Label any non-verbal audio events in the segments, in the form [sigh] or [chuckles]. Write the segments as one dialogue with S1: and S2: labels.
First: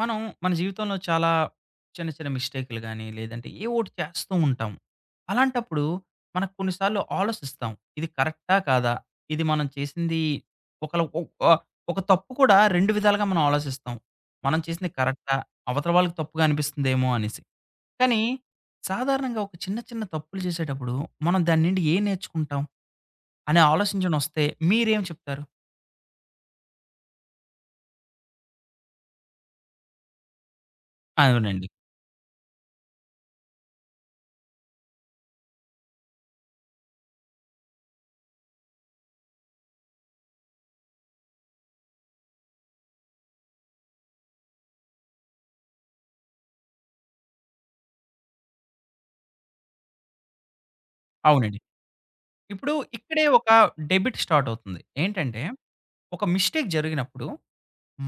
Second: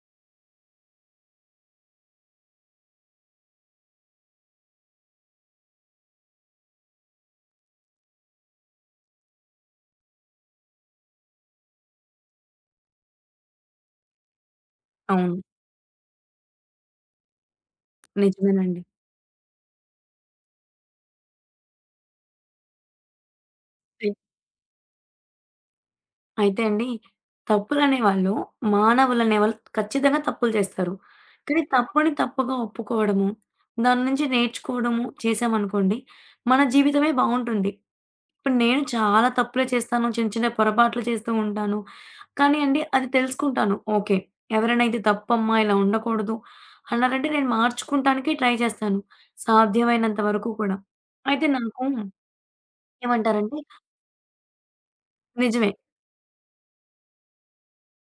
S1: మనం మన జీవితంలో చాలా చిన్న చిన్న మిస్టేకులు గాని, లేదంటే ఏ ఓటి చేస్తూ ఉంటాం. అలాంటప్పుడు. మనకు కొన్నిసార్లు ఆలోసిస్తాం. ఇది కరెక్టా కాదా? ఇది మనం చేసింది ఒకళ ఒహ్ ఆ ఒక తప్పు కూడా 2 విధాలుగా మనం ఆలోచిస్తాం. మనం చేసింది కరెక్టా?
S2: అవును.
S1: అవతల వాళ్ళకి తప్పుగా అనిపిస్తుందేమో అనేసి. కానీ.
S2: నిజమేనండి.
S1: సాధారణంగా ఒక చిన్న చిన్న తప్పులు జేసేటప్పుడు, మనం దాన్నుండి ఏం నేర్చుకుంటాం? అనే
S2: దె
S1: ఆలోచించడం ఒస్తే మీరేం చెప్తారు?
S2: అయితే అండి. తప్పులనేవాళ్ళు మానవులనే వాళ్ళు ఖచ్చితంగా తప్పులు జేస్తారు. కానీ
S1: అవునండి.
S2: తప్పని తప్పుగా ఒప్పుకోవడము. దాన్నుంచి నేర్చుకోవడము చేశామనుకోండి. మన జీవితమే బావుంటుంది. ఇప్పుడు నేను చాలా తప్పులే చేస్తాను. చిన్న చిన్న పొరపాట్లు చేస్తూ ఉంటాను. కానీ అండి అది తెలుసుకుంటాను. ఓకే. ఎవరైనైతే తప్పమ్మా ఇలా ఉండకూడదు, అన్నారంటే నేను మార్చుకుంటానికే ట్రై జేస్తాను. సాధ్యమైనంత వరకు కూడా. అయితే
S1: అవునండి.
S2: నాకు
S1: ఇప్పుడు ఇక్కడే ఒక
S2: ఏమంటారండి?
S1: డెబిట్ స్టార్టవుతుంది. ఏంటంటే,
S2: నిజమే.
S1: ఒక మిస్టేక్ జరిగినప్పుడు.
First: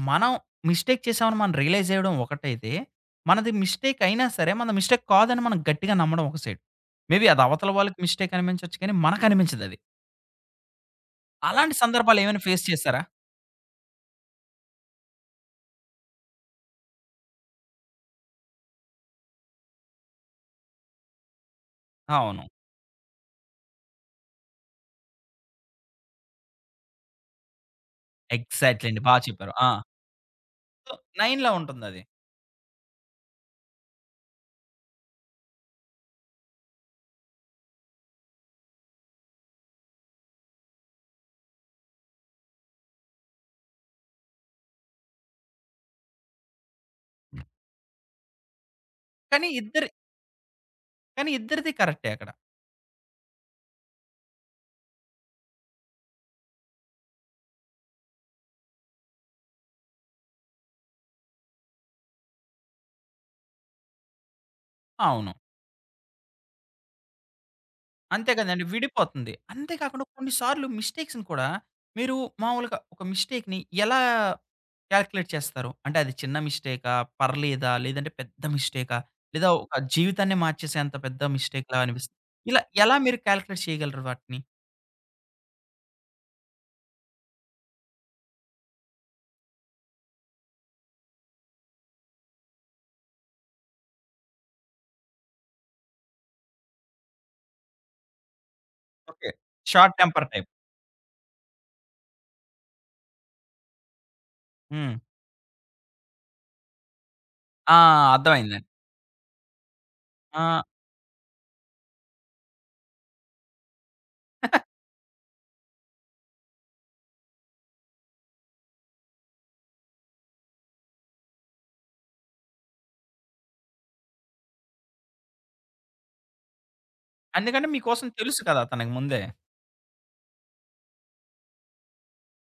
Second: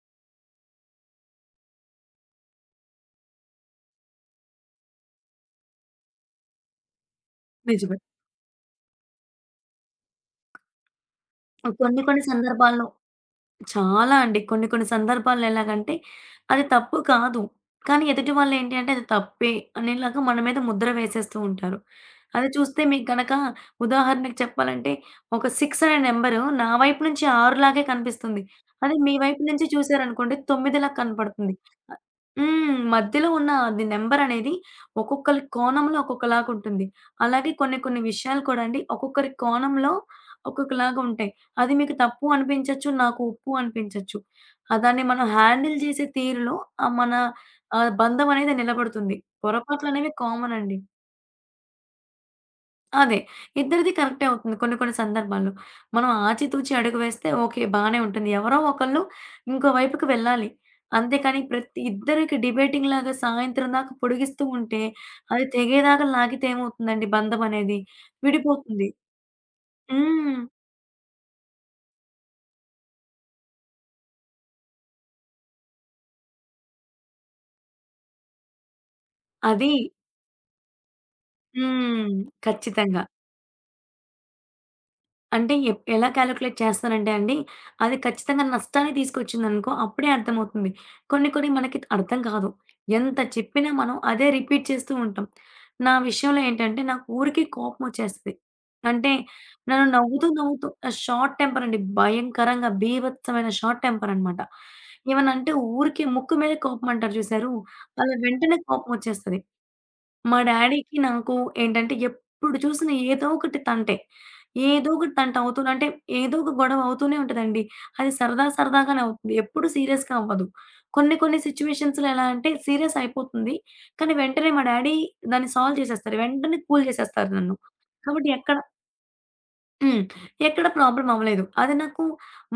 S1: మనం మిస్టేక్ చేసామని మనం రియలైజ్ జేయడం ఒకటైితే. మనది మిస్టేక్ అయినా సరే మనది మిస్టేక్ కాదని మనం గట్టిగా నమ్మడం ఒక సైడ్. మేబీ అది అవతల
S2: నిజమే.
S1: వాళ్ళకి మిస్టేక్ అనిపించొచ్చు కానీ మనకు అనిపించదది.
S2: ఆహ్,
S1: అలాంటి
S2: [swallows] కొన్ని కొన్ని
S1: సందర్భాలేవైనా ఫేస్
S2: సందర్భాల్లో
S1: చేశారా?
S2: చాలా అండి. కొన్ని కొన్ని సందర్భాల్లో ఎలాగంటే, అది తప్పు కాదు. కానీ ఎదుటి వాళ్ళేంటి అంటే అది తప్పే అనేలాగా మన మీద ముద్ర వేసేస్తూ ఉంటారు.
S1: అవును.
S2: అది జూస్తే మీకగనక ఉదాహరణకి చెప్పాలంటే ఒక 6 అనే నెంబరు నా వైపు నుంచి 6 లాగే కనిపిస్తుంది.
S1: ఎగ్‌జాట్‌లీ
S2: అది
S1: అండి.
S2: మీ
S1: బా
S2: వైపు
S1: చెప్పారు.
S2: నుంచి
S1: ఆ!
S2: చూసారనుకోండి 9లా
S1: సో 9 లా
S2: కనపడుతుంది.
S1: ఉంటుందది.
S2: అ హ్మ్. మధ్యలో ఉన్న అది నంబరనేది ఒక్కొక్కళ్ళకి కోణంలో ఒక్కొక్కలాగుంటుంది. అలాగే కొన్ని కొన్ని విషయాలు కూడా అండి. ఒక్కొక్కరి కోణంలో ఒక్కొక్కలాగుంటాయి. అది మీకు తప్పు అనిపించచ్చు, నాకు ఒప్పు అనిపించచ్చు. ఆ దాన్ని మనం హ్యాండిల్ జేసే తీరులో ఆ మన ఆహ్, బంధం అనేది నిలబడుతుంది.
S1: కానీ ఇద్దరి
S2: పొరపాట్లనేవి కామన్ అండి.
S1: కానీ ఇద్దరిది కరెక్టే అక్కడ.
S2: అదే. ఇద్దరిది కరెక్టే అవుతుంది కొన్ని కొన్ని సందర్భాల్లో. మనం ఆచితూచి అడుగు వేస్తే ఓకే. బానే ఉంటుంది. ఎవరో ఒకళ్ళు ఇంకో వైపుకి వెళ్ళాలి. అంతే కానీ ప్రతి ఇద్దరికి డిబేటింగ్‌లాగా సాయంత్రం దాకా పొడిగిస్తూ ఉంటే
S1: అవును.
S2: అది తెగేదాకా లాగితే ఏమవుతుందండి? బంధం అనేది.
S1: అంతే కదండి.
S2: విడిపోతుంది.
S1: విడిపోతుంది. అంతే కాకుండా
S2: హ్మ్.
S1: కొన్నిసార్లు మిస్టేక్స్‌ని కూడా, మీరు మామూలుగా ఒక మిస్టేక్‌ని ఎలా కాలిక్యులేట్ చేస్తారు. అంటే అది చిన్న మిస్టేకా? పర్లేదా? లేదంటే పెద్ద మిస్టేకా? లేదా
S2: అది.
S1: ఒక జీవితాన్నే మార్చేసే అంత పెద్ద మిస్టేక్‌లా
S2: హ్మ్.
S1: అనిపిస్తంది? ఇలా ఎలా
S2: ఖచ్చితంగా.
S1: మీరు కాలిక్యులేట్ చేయగలరు వాటిని?
S2: అంటే, ఎప్ ఎలా క్యాలిక్యులేట్ చేస్తానంటే అండి, అది ఖచ్చితంగా నష్టాన్ని తీసుకొచ్చిందనుకో అప్పుడే అర్థమవుతుంది. కొన్ని కొన్ని మనకి త్ అర్థం కాదు. ఎంత చెప్పినా మనం అదే రిపీట్ చేస్తూ ఉంటాం. నా విషయంలో ఏంటంటే, నాకు ఊరికే కోపమొచ్చేస్తది. అంటే,
S1: ఓకే.
S2: నన్ను
S1: షార్ట్ టెంపర్
S2: నవ్వుతూ,
S1: టైప్.
S2: నవ్వుతూ ఆహ్, షార్ట్ టెంపరండి భయంకరంగా. భీభత్సమైన షార్ట్ టెంపరనమాట.
S1: హ్మ్.
S2: ఏమన్నంటే ఊరికే ముక్కు మీదే కోపమంటారు జూశారు,
S1: ఆ!
S2: అలా వెంటనే
S1: అర్థమైందండి.
S2: కోపమొచ్చేస్తది. మా
S1: ఆ!
S2: డ్యాడీకి, నాకు, ఏంటంటే ఎప్పుడు చూసిన ఏదోకటి తంటే.
S1: [chuckles]
S2: ఏదోకటి తంటవుతూ అంటే, ఏదో ఒక గొడవ అవుతూనే ఉంటదండి. అది సరదా సరదాగానే అవుతుంది. ఎప్పుడు సీరియస్‌గా అవ్వదు. కొన్ని కొన్ని సిచ్యువేషన్స్‌లో ఎలా అంటే, సీరియస్ అయిపోతుంది. కానీ వెంటనే మా డ్యాడీ దాన్ని సాల్వ్ చేసేస్తారు. వెంటనే కూల్ చేసేస్తారు నన్ను.
S1: ఎందుకంటే మీ కోసం
S2: కాబట్టి
S1: తెలుసు
S2: ఎక్కడ
S1: కదా! అతనకి ముందే.
S2: హ్మ్. ఎక్కడ ప్రాబ్లమ్ అవ్వలేదు. అదే నాకు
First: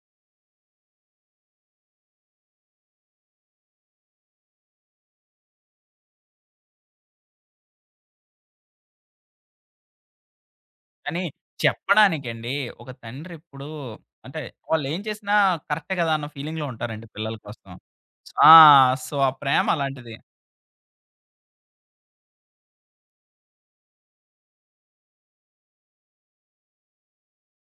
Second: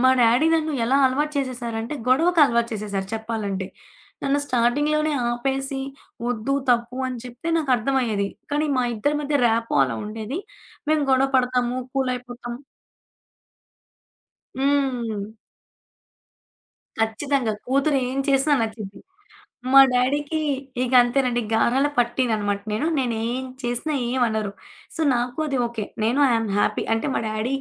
S2: మా డ్యాడీ నన్ను ఎలా అలవాటు చేసేశారంటే గొడవకలవాటు చేసేశారు చెప్పాలంటే. నన్ను స్టార్టింగ్‌లోనే ఆపేసి ఒద్దు తప్పు అని చెప్తే నాకర్థమయ్యేది. కానీ, మా ఇద్దరి మధ్య ర్యాపో అలా ఉండేది. మేము
S1: కానీ,
S2: గొడవ పడతాము
S1: చెప్పడానికండి
S2: కూలయిపోతాం.
S1: ఒక తండ్రెప్పుడు అంటే, వాళ్లేం
S2: హ్మ్.
S1: చేసినా కరెక్టే కదా! అన్న ఫీలింగ్‌లో ఉంటారండి పిల్లల
S2: ఖచ్చితంగా!
S1: కోసం.
S2: కూతురేం
S1: ఆ!
S2: చేసినా నచ్చిద్ది.
S1: సో, ఆ
S2: మా
S1: ప్రేమలాంటిది.
S2: డ్యాడీకి ఇగ అంతేనండి గారాల పట్టీననమాట నేను. నేనేం చేసినా ఏమనరు. సో, నాకు అది ఓకే. నేను, ఐయామ్ హ్యాపీ. అంటే, మా డ్యాడీ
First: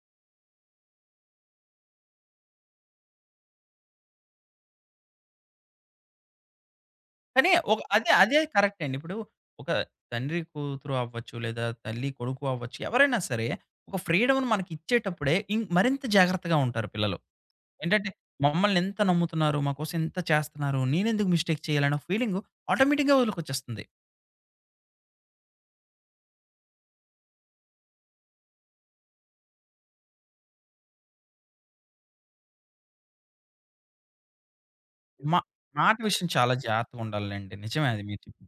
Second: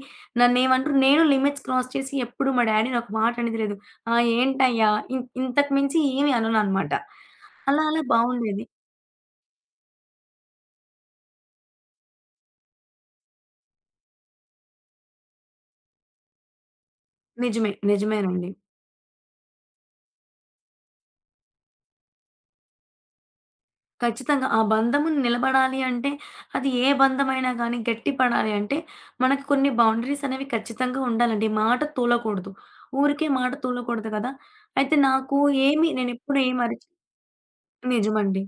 S2: నన్నేమనరు, నేనూ లిమిట్స్ క్రాస్ చేసి ఎప్పుడు మా డ్యాడీని ఒక మాటనేది లేదు. ఆ! ఏంటయ్యా ఇన్ ఇంతకు మించి ఏమి అనననమాట.
S1: కానీ ఒక
S2: అలా అలా
S1: అదే, అదే
S2: బావుండేది.
S1: కరెక్ట్ అండి. ఇప్పుడు ఒక తండ్రి కూతురు అవ్వచ్చు, లేదా తల్లి కొడుకు అవ్వచ్చు, ఎవరైనా సరే ఒక ఫ్రీడమును మనకి ఇచ్చేటప్పుడే ఇం మరింత జాగ్రత్తగా ఉంటారు పిల్లలు.
S2: నిజమే.
S1: ఏంటంటే,
S2: నిజమేనండి.
S1: మమ్మల్ని ఇంత నమ్ముతున్నారు, మా కోసం ఇంత చేస్తన్నారు, నేనెందుకు మిస్టేక్ చేయాలన్న ఫీలింగు ఆటోమేటిక్‌గా వాళ్ళకొచ్చేస్తంది.
S2: ఖచ్చితంగా! ఆ బంధము న్ నిలబడాలి అంటే, అది ఏ బంధమైనా గానీ గట్టిపడాలి అంటే, మనకు కొన్ని బౌండరీస్ అనేవి ఖచ్చితంగా ఉండాలండి. మాట తూలకూడదు. ఊరికే మాట తూలకూడదు గదా! అయితే, నాకు
S1: మా
S2: ఏమి
S1: మాట విషయం
S2: నేనెప్పుడు
S1: చాలా
S2: ఏమి అరిచి
S1: జాగ్రత్తగా ఉండాలిలెండి. నిజమే అది మీరు చెప్
S2: నిజమండి.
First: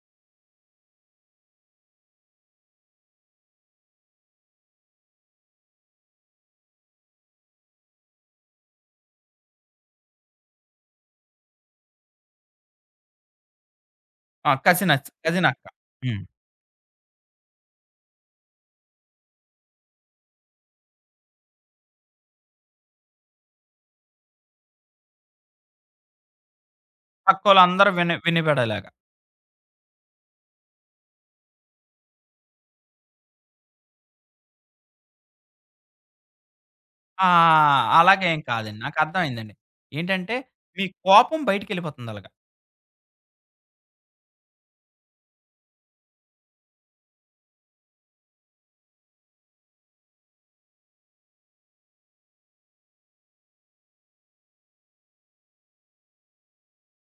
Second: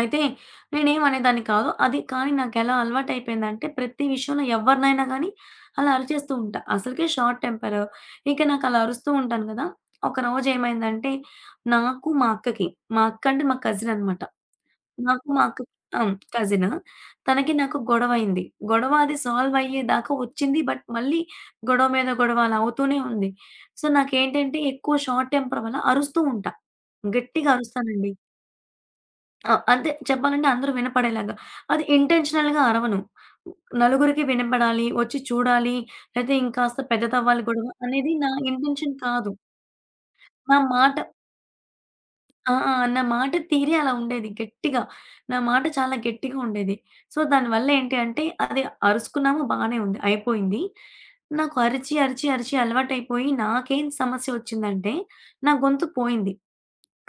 S2: అయితే నేనేం అనేదాన్ని కాదు. అది కానీ, నాకెలా అలవాటయిపోయిందంటే ప్రతి విషయంలో ఎవ్వరినైనా గానీ అలా అరిచేస్తూ ఉంటా. అసలకే షార్ట్ టెంపరు. ఇక నాకలా అరుస్తూ ఉంటాను గదా! ఒకరోజు ఏమైందంటే నాకు, మా అక్కకి, మా అక్కంటే మా కజిననమాట.
S1: ఆ! కజినచ్
S2: నాకూ, మా
S1: కజినక్క.
S2: అక్కకి హ్మ్.
S1: హ్మ్.
S2: కజిను. తనకీ, నాకు గొడవైంది. గొడవ అది సాల్వ్ అయ్యేదాకా ఒచ్చింది బట్, మళ్ళీ గొడవ మీద గొడవ అలా అవుతూనే ఉంది. సో, నాకేంటంటే ఎక్కువ షార్ట్ టెంపర్ వల్ల అరుస్తూ ఉంటా. గట్టిగా
S1: పక్కోళ్ళందరూ
S2: అరుస్తానండి.
S1: విని వినిబడేలాగా.
S2: ఆ! అంతే చెప్పాలంటే అందరూ వినపడేలాగా అది ఇంటెన్షనల్‌గా అరవను. నలుగురికి వినబడాలి, ఒచ్చి చూడాలి. లేపోతే, ఇంకాస్త
S1: ఆ!
S2: పెద్దదవ్వాలి గొడవ అనేది నా
S1: అలాగేం కాదండి.
S2: ఇంటెన్షన్ కాదు.
S1: నాకర్థమైందండి. ఏంటంటే,
S2: నా
S1: మీ
S2: మాట
S1: కోపం బయటికెళ్ళిపోతుందలాగా.
S2: ఆ! నా మాటతీరే అలా ఉండేది గట్టిగా. నా మాట చాలా గట్టిగా ఉండేది. సో, దానివల్ల ఏంటి అంటే అది అరుసుకున్నాము బానే ఉంది, అయిపోయింది. నాకు అరిచి, అరిచి, అరిచి అలవాటైపోయి నాకేం సమస్య ఒచ్చిందంటే నా గొంతు పోయింది.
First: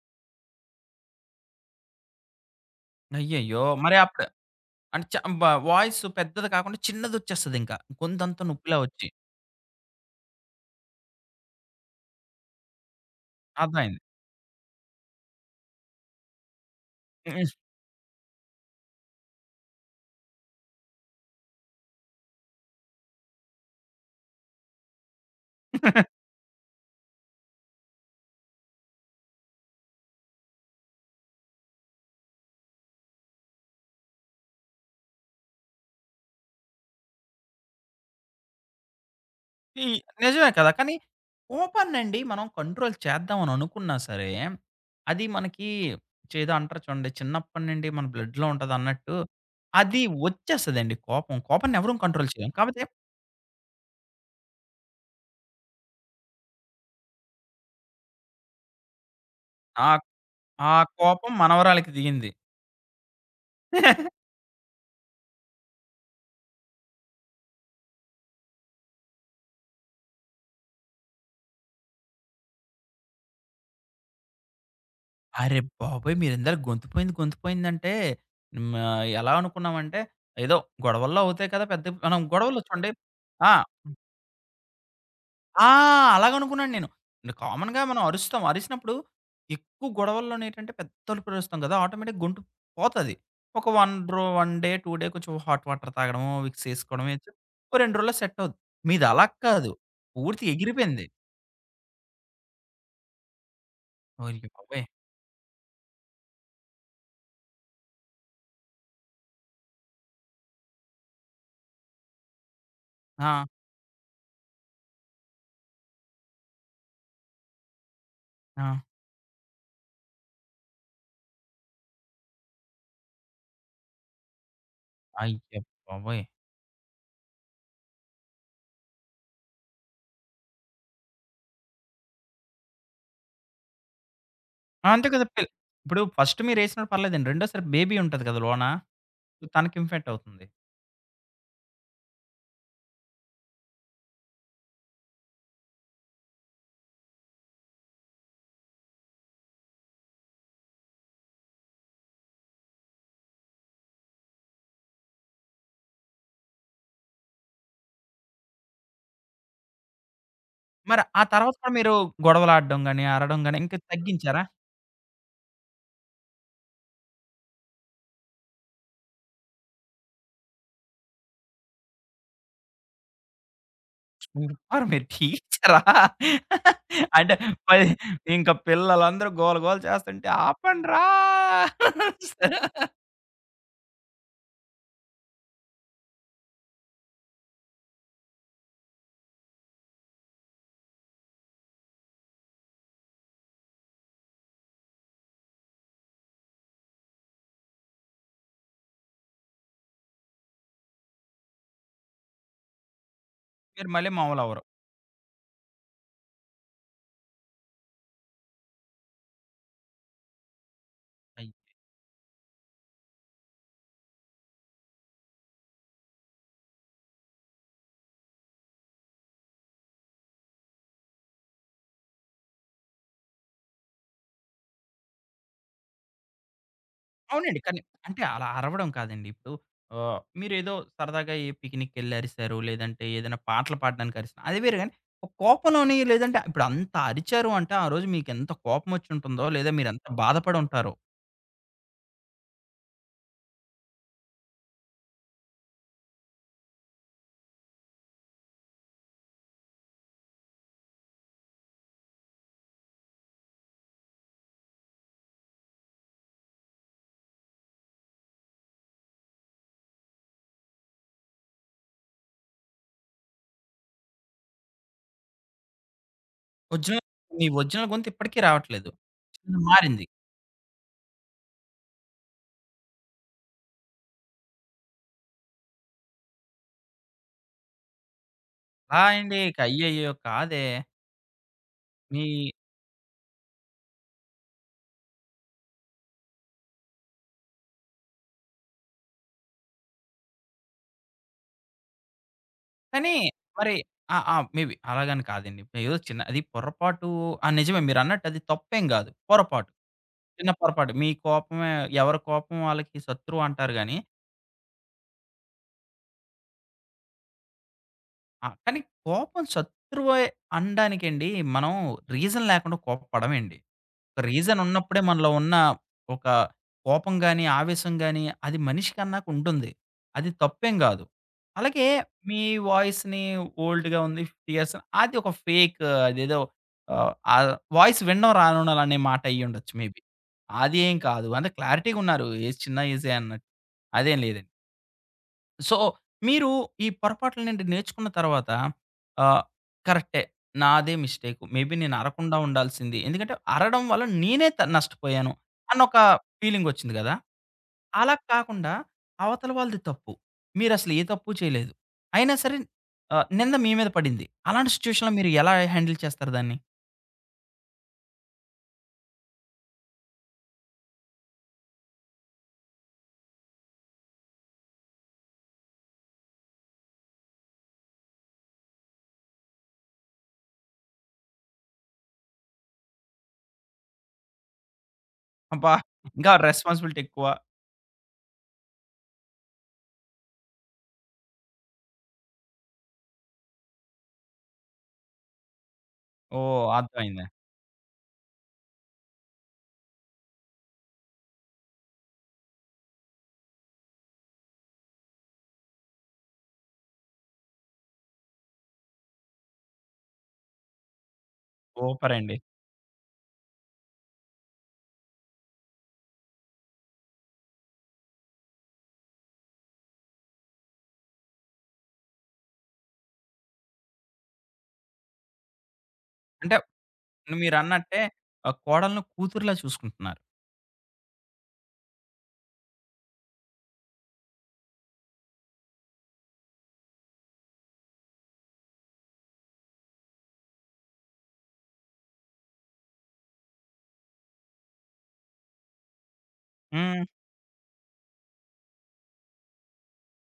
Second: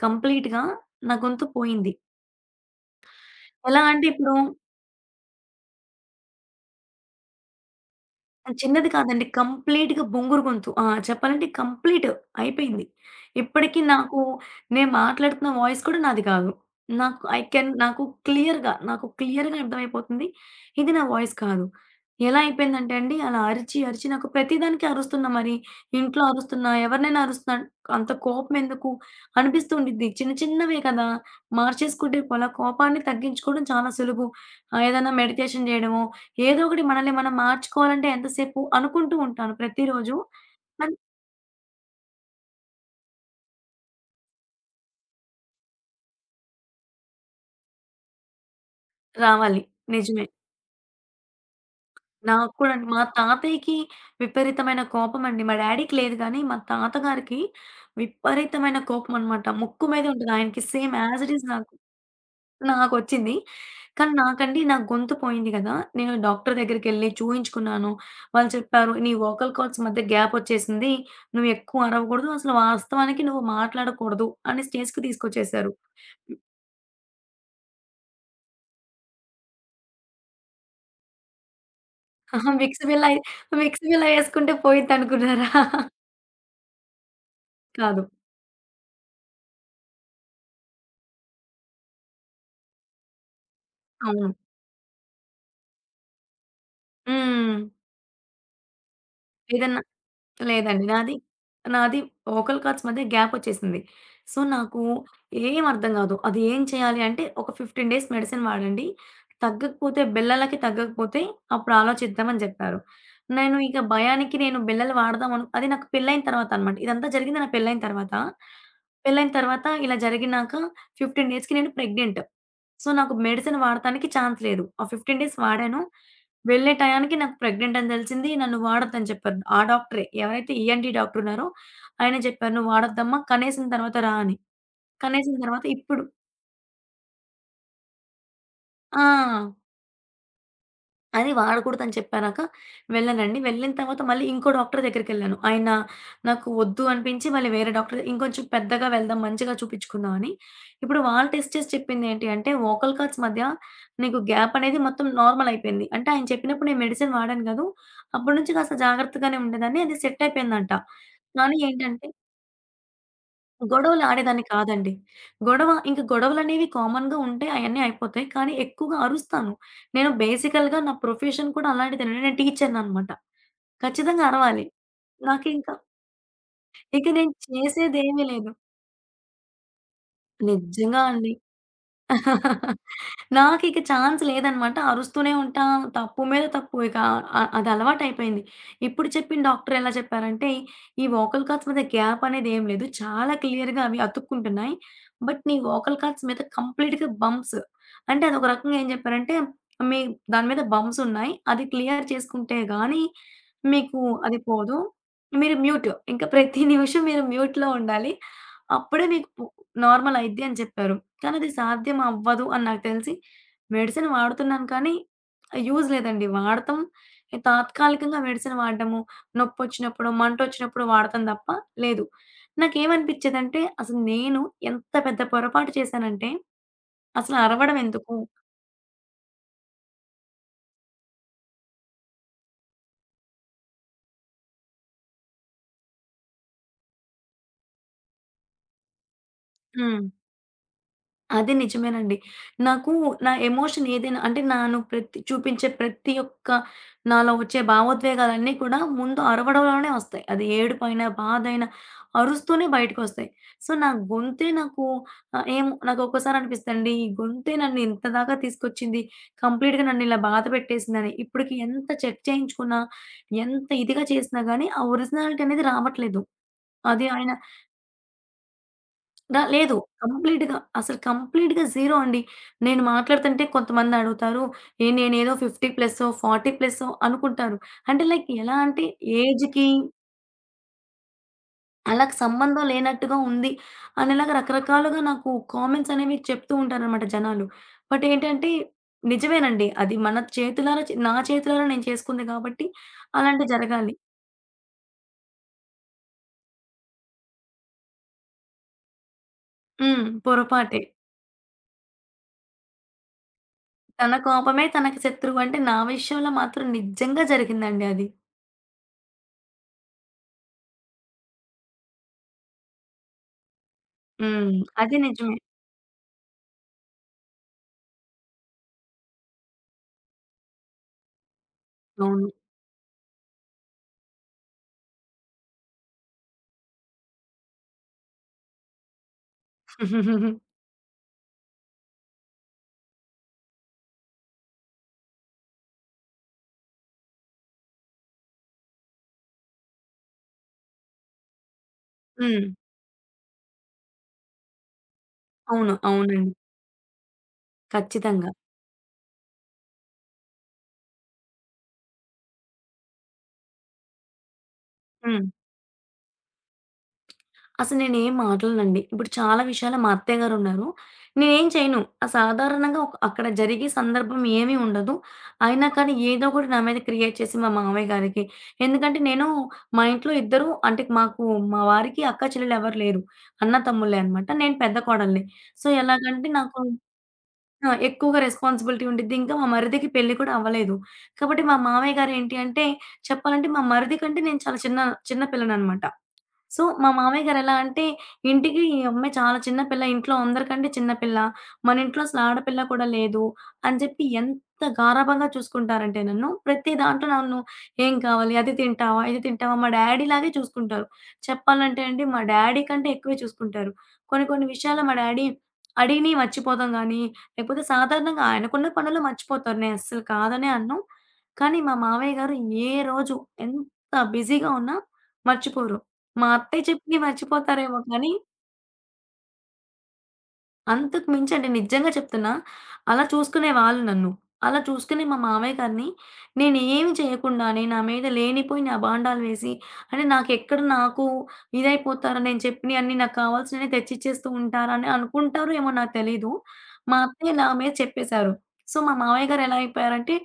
S2: కంప్లీట్‌గా నా గొంతు పోయింది.
S1: అయ్యయ్యో!
S2: ఎలా
S1: మరి
S2: అంటే
S1: అప్పుడు
S2: ఇప్పుడు
S1: అంటే, చ వా వాయిస్ పెద్దది కాకుండా చిన్నదొచ్చేస్తది ఇంకా. గొంతంతా
S2: అది
S1: నొప్పిలా
S2: చిన్నది
S1: వచ్చి.
S2: కాదండి. కంప్లీట్‌గా బొంగురు గొంతు. ఆ! చెప్పాలంటే కంప్లీట్ అయిపోయింది. ఇప్పడికి
S1: అర్థమైంది.
S2: నాకు నేను మాట్లాడుతున్న వాయిస్ కూడా నాది కాదు. నాకు ఐ
S1: [unintelligible]
S2: కెన్ నాకు క్లియర్‌గా నాకు క్లియర్‌గా అర్థమైపోతుంది. ఇది నా వాయిస్ కాదు. ఎలా అయిపోయిందంటే అండి అలా అరిచి, అరిచి నాకు ప్రతిదానికి అరుస్తున్నా మరి
S1: [chuckles]
S2: ఇంట్లో అరుస్తున్నా, ఎవరినైనా అరుస్తున్నా అంత కోపం ఎందుకు అనిపిస్తూ ఉండిద్ది. చిన్న చిన్నవే కదా! మార్చేసుకుంటే పోలా కోపాన్ని తగ్గించుకోవడం చాలా సులుభు. ఆహ్, ఏదైనా మెడికేషన్ జేయడమో, ఏదో ఒకటి మనల్ని మనం మార్చుకోవాలంటే ఎంతసేపు అనుకుంటూ ఉంటాను
S1: ఈ
S2: ప్రతిరోజు.
S1: నిజమే కదా! కానీ,
S2: అది
S1: కోపాన్నండి మనం కంట్రోల్ చేద్దామని అనుకున్నా సరే, అది మనకి చేదో అంటారు చూడండి. చిన్నప్పటి నుండి మన బ్లడ్‌లో ఉంటదన్నట్టు.
S2: రావాలి.
S1: అది
S2: నిజమే.
S1: ఒచ్చేస్తదండి కోపం. కోపాన్ని ఎవరం కంట్రోల్ చేయం.
S2: నాకు కూడా
S1: కాపోతే
S2: అండి. మా తాతయ్యకి విపరీతమైన కోపమండి. మా డ్యాడీకి లేదు గానీ, మా తాతగారికి విపరీతమైన కోపమనమాట ముక్కు
S1: ఆ
S2: మీదే ఉంటది. ఆయనకి
S1: ఆ
S2: సేమ్ యాజ్ ఇట్
S1: కోపం
S2: ఈజ్ నాకు
S1: మనవరాలికి దిగింది.
S2: నాకొచ్చింది.
S1: [chuckles]
S2: కానీ, నాకండి నాకు గొంతు పోయింది కదా! నేను డాక్టరు దగ్గరికెళ్ళి చూయించుకున్నాను. వాళ్ళు చెప్పారు, "నీ వోకల్ కార్డ్స్ మధ్య గ్యాపొచ్చేసింది. నువ్వు ఎక్కువ అరవకూడదు. అసలు వాస్తవానికి నువ్వు మాట్లాడకూడదు" అనే స్టేజ్‌కి
S1: అరె
S2: తీసుకొచ్చేేశారు.
S1: బాబోయ్!
S2: హ్మ్.
S1: మీరెందర గొతుపోయింది, గొంతుపోయిందంటే. హ్మ్, ఆహ్, ఎలా అనుకున్నామంటే ఏదో గొడవల్లో అవుతాయి కదా! పెద్దవి మనం
S2: [giggles]
S1: గొడవల్లో
S2: విక్స్
S1: చూడండి
S2: బిల్ల ఏ
S1: ఆ!
S2: విక్స్ బిల్ల ఏసుకుంటే పోయిద్ది అనుకున్నారా?
S1: ఆ!
S2: [chuckles]
S1: అలాగనుకున్నాను నేను. ఇగ కామన్‌గా మనం
S2: కాదు.
S1: అరుస్తాం. అరిసినప్పుడు ఎక్కువ గొడవల్లోనేటంటే పెద్ద అరుపులు అరుస్తాం కదా! ఆటోమేటిక్‌గా గొంతు పోతది. ఒక వన్ రొ
S2: అవును.
S1: 1 డే, 2 డే కొంచెం హాట్ వాటర్ తాగడము, విక్స్ ఏసుకోవడం ఇచ్చ
S2: హ్మ్.
S1: ఓ 2 రోజుల్లో సెట్టవుద్ది. మీది అలాగా కాదు.
S2: ఏదన్నా
S1: పూర్తిగా
S2: లేదండి
S1: ఎగిరిపోయింది.
S2: నాది, నాది వోకల్ కార్డ్స్ మధ్య గ్యాపొచ్చేసింది.
S1: ఓహ్!
S2: సో,
S1: అయ్య
S2: నాకు
S1: బాబోయ్!
S2: ఏమి అర్థం గాదు. అది ఏం చేయాలి అంటే, ఒక 15 డేస్ మెడిసిన్ వాడండి. తగ్గకపోతే బిల్లలకి తగ్గకపోతే అప్పుడు ఆలోచిద్దామని జెప్పారు.
S1: ఆ!
S2: నేను ఇక భయానికి నేను బిల్లలు వాడదామను అది నాకు పెళ్ళైయిన తర్వాత అనమాట. ఇదంతా జరిగింది నాకు పెళ్ళైయిన తర్వాత.
S1: ఆ!
S2: పెళ్ళైయిన తర్వాత ఇలా జరిగినాక 15 డేస్‌కి నేను ప్రెగ్నెంట్. సో, నాకు మెడిసిన్ వాడతానికి ఛాన్స్ లేదు. ఆ 15 డేస్
S1: అయ్య
S2: వాడాను.
S1: బాబోయ్!
S2: వెళ్ళే టయానికి నాకు ప్రెగ్నెంట్ అని తెలిసింది. నన్ను వాడొద్దుని చెప్పారు. ఆ డాక్టరే ఎవరైతే ఈఎన్‌టీ డాక్టర్ ఉన్నారో ఆయనే జెప్పారు, "నువ్వు వాడొద్దమ్మా కనేసిన తర్వాత రా" అని.
S1: అంతే కదా!
S2: కనేసిన
S1: పిల్
S2: తర్వాత ఇప్పుడు
S1: ఇప్పుడు ఫస్ట్ మీరు ఏసినా పర్లేదండి. రెండోసారి బేబీ ఉంటది కదా! లోనా
S2: ఆ!
S1: తనకి ఇన్‌ఫెక్ట్ అవుతుంది.
S2: అది వాడకూడదని చెప్పానాక వెళ్ళానండి. వెళ్ళిన తర్వాత మళ్ళీ ఇంకో డాక్టర్ దగ్గరకెళ్ళాను. ఆయన నాకు ఒద్దు అనిపించి, [smacks lips] మళ్ళీ వేరే డాక్టర్ ఇంకొంచెం పెద్దగా వెళ్దాం, మంచిగా చూపిచ్చుకుందామని. ఇప్పుడు వాళ్ళు టెస్ట్ చేసి చెప్పిందేంటి అంటే, ఓకల్ కార్ట్స్ మధ్య నీకు గ్యాప్ అనేది మొత్తం నార్మలయిపోయింది. అంటే, ఆయన చెప్పినప్పుడు నేను మెడిసిన్ వాడాను గదూ, అప్పడనుంచి కాస్త జాగ్రత్తగానే ఉండేదాన్ని, అది సెట్టయిపోయిందంట.
S1: మరి, ఆ
S2: గానీ
S1: తర్వాత మీరు
S2: ఏంటంటే
S1: గొడవలాడడం గానీ, అరడం గానీ ఇంక
S2: గొడవలు
S1: తగ్గించారా?
S2: ఆడేదాన్ని కాదండి. గొడవ ఇంక గొడవలనేవి కామన్‌గా ఉంటే అయన్నీ అయిపోతాయి, కానీ ఎక్కువుగా అరుస్తాను. నేను బేసికల్‌గా నా ప్రొఫెషన్ కూడా అలాంటిదేనండి, నేను టీచర్ననమాట. ఖచ్చితంగా
S1: ఉరు
S2: అరవాలి.
S1: ఆరు మీరు
S2: నాకింకా
S1: టీచరా!
S2: ఇక నేను
S1: అంటే, పది
S2: చేసేదేమీ
S1: ఇంక
S2: లేదు.
S1: పిల్లలందరూ గోల గోల చేస్తంటే
S2: నిజ్జంగా
S1: ఆపండ్రా
S2: అండి.
S1: అనేసార?
S2: [chuckles] నాకిక ఛాన్స్ లేదనమాట, అరుస్తూనే ఉంటా, తప్పు మీద తప్పు. ఇకా అ అదలవాటయిపోయింది. ఇప్పుడు చెప్పిన డాక్టరెలా చెప్పారంటే, ఈ ఓకల్ కార్ట్స్ మీద గ్యాపనేది ఏమి లేదు, చాలా క్లియర్‌గా అవి అతుక్కుంటున్నాయి, బట్ నీ ఓకల్ కార్ట్స్ మీద కంప్లీట్‌గా బంప్స్ అంటే, అదొక రకంగా ఏం జెప్పారంటే, మీ దాని మీద బంప్సున్నాయి. అది క్లియర్ చేసుకుంటే గానీ,
S1: మీరు
S2: మీకు
S1: మళ్ళీ
S2: అది
S1: మావులవ్వరు.
S2: పోదు. మీరు మ్యూట్, ఇంక ప్రతి నిమిషం మీరు [giggles] మ్యూట్‌లో ఉండాలి. అప్పుడే మీకు పు నార్మలయిద్ది అని జెప్పారు. కానది
S1: అయితే
S2: సాధ్యమవ్వదు అని నాకు తెలిసి, మెడిసిన్ వాడుతున్నాను కానీ, ఆహ్, యూజ్ లేదండి. వాడతం ఎ తాత్కాలికంగా మెడిసన్ వాడడము, నొప్పొచ్చినప్పుడో, మంటొచ్చినప్పుడో వాడతం తప్ప లేదు. నాకేవనిపిచ్చేదంటే, అసలు నేను ఎంత పెద్ద పొరపాటు చేశానంటే, అసలు
S1: అవునండి. కానీ
S2: అరవడవెందుకు?
S1: అంటే, అలా అరవడం కాదండి. ఇప్పుడు, ఆహ్, మీరేదో సరదాగా ఏ పికినిక్కెళ్ళరిశారు, లేదంటే ఏదన్నా పాటలు పాడడానికరిశ్ అది వేరె గానీ, ఒక కోపంలోనీ లేదంటే, ఇప్పుడంత అరిచారు అంటే ఆ రోజు మీకెంత కోపమొచ్చుంటుందో, లేదా మీరెంత
S2: హ్మ్.
S1: బాధపడుంటారో.
S2: అది నిజమేనండి. నాకు నా ఎమోషన్ ఏదైనా, అంటే నేను ప్రతి చూపించే ప్రతి ఒక్క నాలో వచ్చే భావోద్వేగాలన్నీ కూడా, ముందు అరవడంలోనే వస్తాయి. అది ఏడుపైన, బాధైన అరుస్తూనే బయటకొస్తాయి. సో, నా గొంతే నాకు ఆహ్, ఏమో నాకు ఒక్కసారనిపిస్తదండి, ఈ గొంతే నన్ను ఇంతదాగా తీసుకొచ్చింది, కంప్లీట్‌గా నన్ను ఇలా బాధ పెట్టేసిందని, ఇప్పటికి ఎంత చెక్ చేయించుకున్నా ఎంత ఇదిగా చేసినా గానీ ఆహ్, ఒరిజినాలిటీ అనేది రావట్లేదు.
S1: ఒరిజినల్
S2: అది ఆయన
S1: మీ ఒరిజినల్ గొంతు ఇప్పటికి రావట్లేదు.
S2: దా లేదు.
S1: మారింది.
S2: కంప్లీట్‌గా అసలు కంప్లీట్‌గా జీరో అండి. నేను మాట్లాడుతుంటే కొంతమందడుగుతారు, ఏహ్! నేనేదో 50 ప్లసో, 40 ప్లసో అనుకుంటారు. అంటే లైక్ ఎలా అంటే,
S1: ఆ! అండి. ఇక
S2: ఏజ్‌కి
S1: అయ్యయ్యో కాదే!
S2: అళ్ళకి
S1: మీ
S2: సంబంధం లేనట్టుగా ఉంది. అనిలాగా రకరకాలుగా నాకు కామెంట్సనేవి చెప్తూ ఉంటారనమాట జనాలు. బట్ ఏంటంటే నిజమేనండి. అది మన చేతులార నా చేతులారా నేను చేసుకుంది కాబట్టి
S1: కానీ
S2: అలాంటివి
S1: మరి
S2: జరగాలి.
S1: ఆ! ఆ! మేబి అలాగని కాదండి. ఏదో చిన్న అది పొరపాటు ఆ! నిజమే. మీరన్నట్టు అది తప్పేం కాదు. పొరపాటు,
S2: హ్మ్.
S1: చిన్న
S2: పొరపాటే.
S1: పొరపాటు. మీ కోపమే ఎవరి కోపం వాళ్ళకి శత్రువంటారు గానీ
S2: 'తన కోపమే తనకి శత్రువు.' అంటే నా విషయంలో మాత్రం నిజంగా జరిగిందండి అది.
S1: ఆ! కానీ కోపం శత్రువే అనడానికండి మనం రీజన్ లేకుండా కోప్పడమండి. ఒక
S2: హ్మ్. [smacks lips] అది
S1: రీజనున్నప్పుడే మనలో
S2: నిజమే.
S1: ఉన్న ఒక కోపం గాని, ఆవేశం గాని అది మనిషికన్నాకుంటుంది. అది తప్పేం కాదు. అలాగే
S2: అవును.
S1: మీ వాయిస్‌ని ఓల్డ్‌గా ఉంది ఫియర్సా అది ఒక ఫేకు అదేదో ఆహ్, ఆ వాయిస్ వినడం రానుండాళ్ళనే మాటయ్యుండొచ్చు మేబీ.
S2: [giggles]
S1: అదేం కాదు. అంటే క్లారిటీగున్నారు. ఏజ్ చిన్న ఏజే అన్నట్టు. అదేం లేదండి. సో, మీరు ఈ పొరపాట్ల నుండి నేర్చుకున్న తర్వాత, ఆహ్, కరెక్టే నాదే మిస్టేకు. మే బీ నేను అరవకుండా
S2: హ్మ్.
S1: ఉండాల్సింది. ఎందుకంటే, అరవడం వల్ల నేనే త నష్టపోయాను.
S2: అవును.
S1: అన్నొక
S2: అవునండి.
S1: ఫీలింగ్ వచ్చింది కదా! అలా
S2: ఖచ్చితంగా.
S1: కాకుండా. అవతల వాళ్ళది తప్పు. మీరసలు ఏ తప్పు చేయలేదు. అయినా సరే, ఆహ్, నింద మీ మీద పడింది. అలాంటి సిట్యుయేషన్‌లో
S2: హ్మ్.
S1: మీరు ఎలా హ్యాండిల్ చేస్తారు దాన్ని?
S2: అసలు నేనేం మాట్లాడనండి. ఇప్పుడు చాలా విషయాల్లో మా అత్తయ్య గారు ఉన్నారు. నేనేం చేయను. ఆ సాధారణంగా ఒక్ అక్కడ జరిగే సందర్భం ఏమీ ఉండదు. అయినా కానీ ఏదో కూడా నా మీద క్రియేట్ చేసి, మా మామయ్య గారికి ఎందుకంటే, నేను మా ఇంట్లో ఇద్దరూ అంటే మాకు మా వారికి అక్కా-చెల్లెలు ఎవ్వరు లేరు. అన్న-తమ్ముళ్ళే అనమాట. నేను పెద్ద కోడలిని. సో,
S1: అబ్బా!
S2: ఎలాగంటే
S1: ఇంకా
S2: నాకు
S1: రెస్పాన్సిబిలిటీ ఎక్కువ.
S2: ఆ! ఎక్కువగా రెస్పాన్సిబిలిటీ ఉండిద్ది. ఇంకా మా మరిదికి పెళ్లి కూడా అవ్వలేదు. కాబట్టి, మా మామయ్య గారు ఏంటి అంటే చెప్పాలంటే మా మరిది కంటే నేను చాలా చిన్న చిన్న పిల్లననమాట. సో,
S1: ఓహ్!
S2: "మా మామయ్య
S1: అర్థమైంది.
S2: గారు ఎలా అంటే", ఇంటికి ఈ అమ్మాయి చాలా చిన్న పిల్ల ఇంట్లో అందరికంటే చిన్న పిల్ల, మన ఇంట్లో అసలు ఆడపిల్ల కూడా లేదు అని చెప్పి ఎంత గారాబంగా చూసుకుంటారంటే నన్ను, ప్రతి దాంట్లో నన్ను "ఏం కావాలి. అది తింటావా, ఇది తింటావా" మా డ్యాడీలాగే చూసుకుంటారు. చెప్పాలంటే అండి, మా
S1: ఓపరండి.
S2: డ్యాడీ కంటే ఎక్కువే చూసుకుంటారు. కొన్ని కొన్ని విషయాలు మా డ్యాడీ అడిగిని మర్చిపోతాం గాని, లేకపోతే సాధారణంగా ఆయనకున్న పనుల్లో మర్చిపోతారు. నేను అస్సలు కాదనే అన్నాను. కానీ, మా మావయ్య గారు ఏ రోజు, ఎంత బిజీగా ఉన్నా మర్చిపోరు. మా
S1: అంటే
S2: అత్తయ్య చెప్పిని మర్చిపోతారేమో
S1: మీరన్నట్టే,
S2: కానీ
S1: ఆ కోడలను కూతురులా చూసుకుంటున్నారు.
S2: అంతకు మించండి నిజంగా చెప్తున్నా. అలా చూసుకునే వాళ్ళు నన్ను. అలా చూసుకునే మా మామయ్య గారిని నేనేమి చేయ్యకుండానే నా మీద లేనిపోయిని అబాండాలు వేసి అంటే, నాకెక్కడ నాకు ఇదైపోతారు నేను చెప్పినియన్నీ నాకు కావాల్సినియి తెచ్చిచ్చేస్తూ ఉంటారని అనుకుంటారొ ఏమో నాకు తెలీదు. మా
S1: హ్మ్.
S2: అత్తయ్య నా మీద చెప్పేశారు. సో, మా మామయ్య గారెలా అయిపోయారంటే,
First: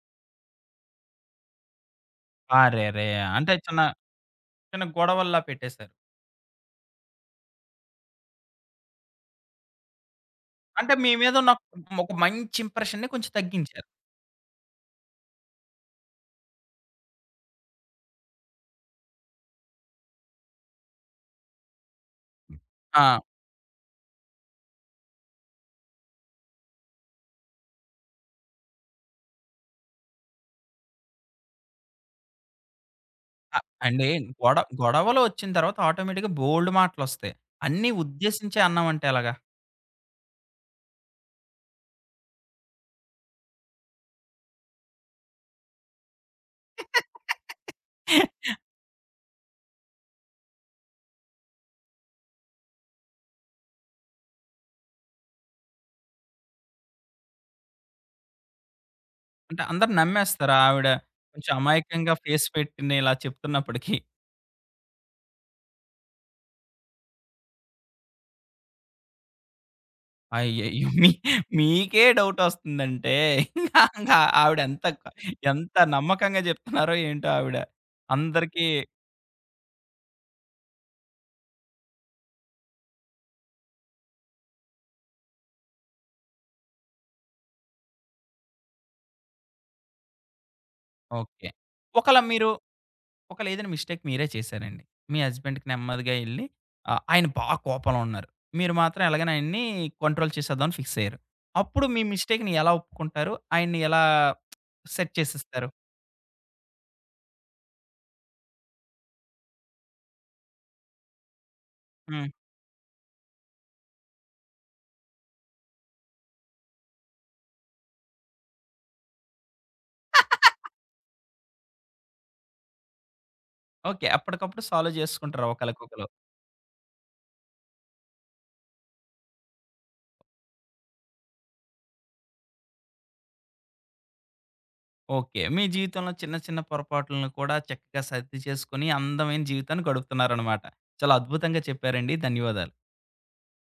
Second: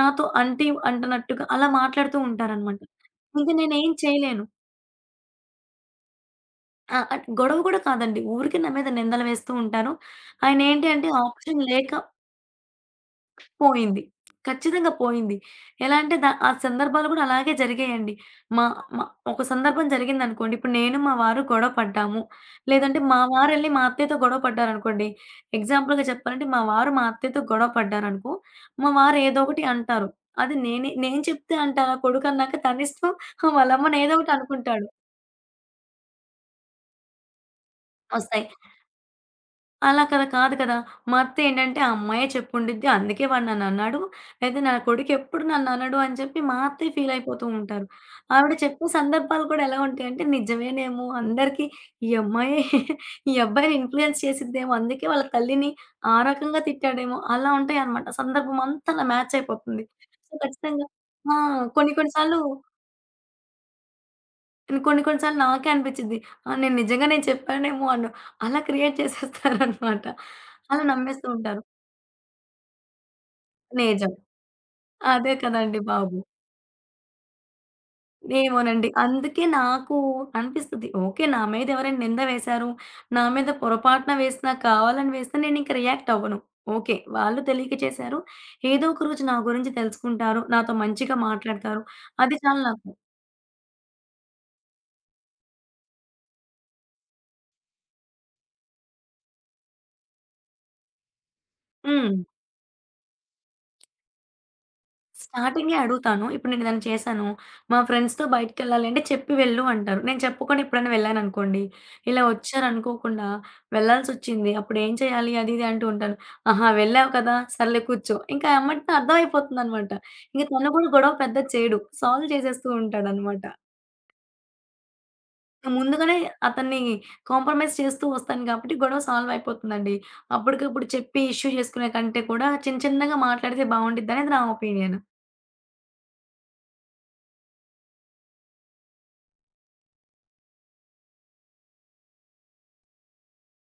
S2: నాతో అంటి అంటనట్టుగా అలా మాట్లాడుతూ ఉంటారనమాట.
S1: ఆరేరే!
S2: ఇంక
S1: అంటే చిన్న
S2: నేనేం చేయ్యలేను.
S1: చిన్న గొడవల్లా పెట్టేశారు.
S2: ఆ! అటు గొడవ గుడా కాదండి. ఊరికె నామీద నిందలు వేస్తూ ఉంటారు. ఆయనేంటి
S1: అంటే
S2: అంటే
S1: మీ మీదున్న
S2: ఆప్షన్ లేక
S1: ఒక మంచి ఇంప్రెషన్‌ని కొంచెం తగ్గించారు.
S2: పోయింది. ఖచ్చితంగా పోయింది. ఎలాంటే దా ఆ సందర్భాలు కూడా అలాగే జరిగాయండి. మా మా ఒక సందర్భం జరిగిందనుకోండి. ఇప్పుడు నేను మా వారు గొడవపడ్డాము.
S1: హ్మ్.
S2: లేదంటే మా
S1: ఆ!
S2: వారెళ్ళి మా అత్తయ్యతో గొడవ పడ్డారనుకోండి. ఎగ్జాంపుల్‌గా చెప్పాలంటే మా వారు మా అత్తయ్యతో గొడవపడ్డారనుకో, మా వారేదోకటి అంటారు. అది నేనే నేను చెప్తే అంటానా కొడుకన్నాక తనిష్టం
S1: ఆ!
S2: వాళ్ళమ్మని [giggles]
S1: అండే గొడ
S2: ఏదోకటనుకుంటాడు.
S1: గొడవలోచ్చిన తర్వాత ఆటోమేటిక్‌గా బోలెడు మాటలోస్తాయి. అన్నీ
S2: ఒస్తాయి.
S1: ఉద్దేశించే అన్నామంటే ఎలాగా?
S2: అలా కదా! కాదు కదా! మా అత్త ఏంటంటే, "ఆ అమ్మాయే చెప్పుండిద్ది అందుకే వాడ నన్నన్నాడు. లేదా నా కొడుకెప్పుడు నన్ననుడు" అని జెప్పి మా అత్తయ్య ఫీలయిపోతూ
S1: [laughs]
S2: ఉంటారు. ఆవిడ చెప్పే సందర్భాలు కూడా ఎలా ఉంటాయంటే నిజమేనేమో అందరికి ఈ అమ్మాయే [chuckles] ఈ అబ్బాయిని ఇన్‌ఫ్లుయెన్స్ చేసిద్దేమో. అందుకే వాళ్ళ తల్లిని ఆ రకంగా తిట్టాడేమో అలా ఉంటాయనమాట. సందర్భమంతా అలా
S1: అంటే
S2: మ్యాచయిపోతుంది.
S1: అందరూ
S2: సో,
S1: నమ్మేస్తారు
S2: ఖచ్చితంగా.
S1: ఆవిడ
S2: ఆ!
S1: కొంచెం
S2: కొన్ని కొన్ని
S1: అమాయకంగా
S2: సార్లు
S1: ఫేస్ పెట్టి నిలా చెప్తున్నప్పటికి.
S2: నేను కొన్ని కొన్ని సార్లు నాకే అనిపించిద్ది. ఆ! నేను నిజంగా నేను చెప్పానేమో అన్ను అలా క్రియేట్ [giggles] చేసేస్తారనమాట. అలా
S1: అయ్యయ్యో! మీ
S2: నమ్మేస్తూ
S1: [giggles]
S2: ఉంటారు.
S1: మీకే డౌటోస్తుందంటే [chuckles] ఇంగా
S2: నిజం.
S1: అంగా ఆవిడేంత క
S2: అదే
S1: ఎంత
S2: కదండీ బాబు!
S1: నమ్మకంగా జెప్తున్నారో ఏంటో ఆవిడ? అందరికీ
S2: ఏమోనండి. అందుకే నాకు అనిపిస్తది. ఓకే. నా మీదేవరైనా నిందా వేసారు, నా మీద పొరపాటున వేసినా కావాలని వేసినా నేనింక రియాక్ట్ అవ్వను. ఓకే. వాళ్ళు తెలియక చేశారు. ఏదో ఒక రోజు నా గురించి తెలుసుకుంటారు. నాతో మంచిగా
S1: ఓకే.
S2: మాట్లాడతారు.
S1: ఒకలా
S2: అది
S1: మీరు,
S2: చాలు నాకు.
S1: ఒకలేదైన మిస్టేక్ మీరే చేశారండి. మీ హస్బెండ్‌కి నెమ్మదిగా ఎళ్ళి ఆహ్, ఆయన బా కోపంలో ఉన్నారు. మీరు మాత్రం ఎలాగనైయన్నీ కోంట్రోల్ చేసేద్దామని ఫిక్సుయ్యారు. అప్పుడు మీ
S2: హ్మ్.
S1: మిస్‌టేక్‌ని ఎలా ఒప్పుకుంటారు? ఆయన్ని ఎలా [smacks lips] సెట్ చేసేస్తారు.
S2: స్టార్టింగే అడుగుతాను. ఇప్పుడు నేనేదైనా చేశాను. మా ఫ్రెండ్స్‌తో బయటికేళ్ళాలంటే చెప్పి వెళ్ళు అంటారు. నేను చెప్పుకుండా ఎప్పుడైనా వెళ్ళాననుకోండి. ఇలా
S1: హ్మ్.
S2: ఒచ్చారనుకోకుండా వెళ్ళాల్సి‌సోచ్చింది. అప్పుడేం చేయాలి అదిది అంటూంటాను. అహా! వెళ్ళావు కదా! సర్లే కూర్చో. ఇంకా ఎమ్మటినే అర్థమైపోతుందనమాట. ఇంక
S1: [chuckles]
S2: తను గూడా గొడవ పెద్దది చేయడు. సాల్వ్ చేసేస్తూ ఉంటాడనమాట.
S1: ఓకే. అప్పడికప్పుడు సాల్వ్ జేసేసుకుంటారు
S2: ఆ!
S1: ఒకళ్ళకొకళ్ళు.
S2: ముందుగానే అతన్ని కాంప్రమైజ్ చేస్తూ ఒస్తాను గాబట్టి గొడవ సాల్వైపోతుందండి. అప్పడుకప్పుడు చెప్పి ఇష్యూ చేసుకునే కంటే కూడా చిన్న చిన్నగా మాట్లాడితే బావుండిదనేది నా ఒపీనియను.
S1: ఓకే. మీ జీవితంలో చిన్న చిన్న పొరపాట్లను కూడా చక్క సద్ది చేసుకొని అందమైన జీవితాన్ని గడుపుతున్నారనమాట. చాలా అద్భుతంగా చెప్పారండి. ధన్యవాదాలు.